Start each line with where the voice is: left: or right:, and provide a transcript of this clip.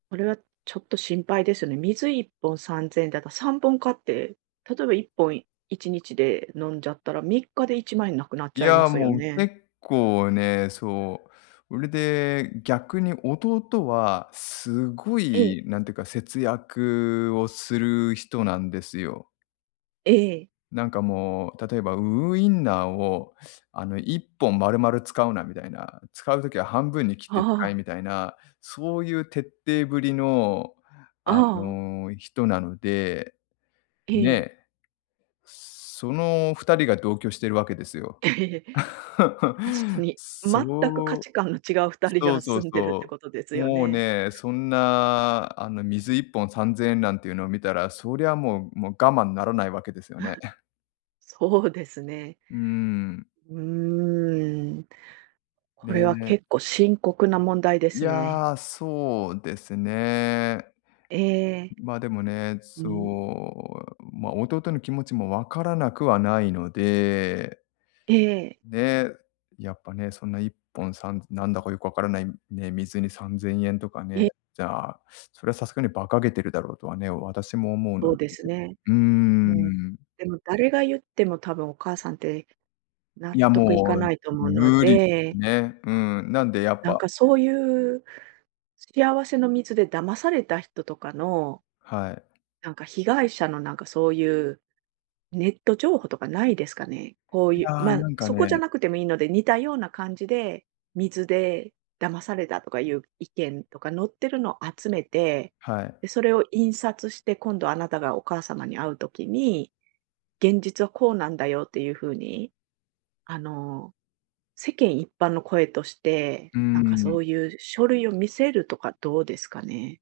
right: これはちょっと心配ですよね。水1本3千円だと、3本買って、例えば1本1日で飲んじゃったら3日で1万円なくなっち
left: い
right: ゃいま
left: や、
right: すよ
left: もう、
right: ね。
left: 結構ね、そう、うれで逆に弟は、すご
right: ええ。
left: いなんてか、節約をする人なんですよ。
right: ええ。
left: なんかもう、例えばウウインナーをあの、1本丸々使うなみたいな、使う時は半分に切っ
right: あ
left: て使え
right: あ。
left: みたいな、そういう徹底ぶりの、
right: あ
left: あ
right: あ。
left: の、人なので。
right: ええ。
left: ね。その二人が同居してるわけですよ。
right: 確か に、
left: そう
right: 全く価値観の違う二人
left: そ
right: が
left: うそう
right: 住んでるって
left: そ
right: ことです
left: う。
right: よ
left: もう
right: ね。
left: ね、そんな、あの、水1本3千円なんていうのを見たら、そりゃもう、もう我慢ならないわけですよね。
right: そうですね。
left: うーん。
right: うーん。これは
left: ね。
right: 結構深刻な問題で
left: い
right: すね。
left: や、そうですね。
right: ええ。
left: ま、でもね、
right: う
left: そ
right: ん。
left: う、ま、弟の気持ちもわからなくはないので
right: ええ。
left: ね、やっぱね、そんな1本3なんだかよくわからないね、水に3千円とかね、
right: え。
left: じゃあ、それはさすがに馬鹿げてるだろうとはね、私も思うの
right: そう
left: で。
right: ですね。
left: うー
right: もう。
left: ん。
right: でも誰が言っても多分お母さんって納
left: いや、
right: 得い
left: も
right: か
left: う
right: ないと思うの
left: 無理、
right: で
left: ね。うん、なんで、やっ
right: なん
left: ぱ
right: かそういう、幸せの水で騙された人とかの
left: はい。
right: なんか、被害者のなんか、そういう、ネット情報とかないですかね？こう
left: い
right: いう、
left: や、
right: ま、
left: なんか
right: そこじゃ
left: ね。
right: なくてもいいので、似たような感じで、水で騙されたとかいう意見とか載ってるの集めて、
left: はい。
right: で、それを印刷して、今度あなたがお母様に会う時に「現実はこうなんだよ」っていうふうに、あの、世間一般の声として、
left: う
right: なん
left: ん
right: か
left: う
right: そ
left: ん。
right: ういう書類を見せるとかどうですかね？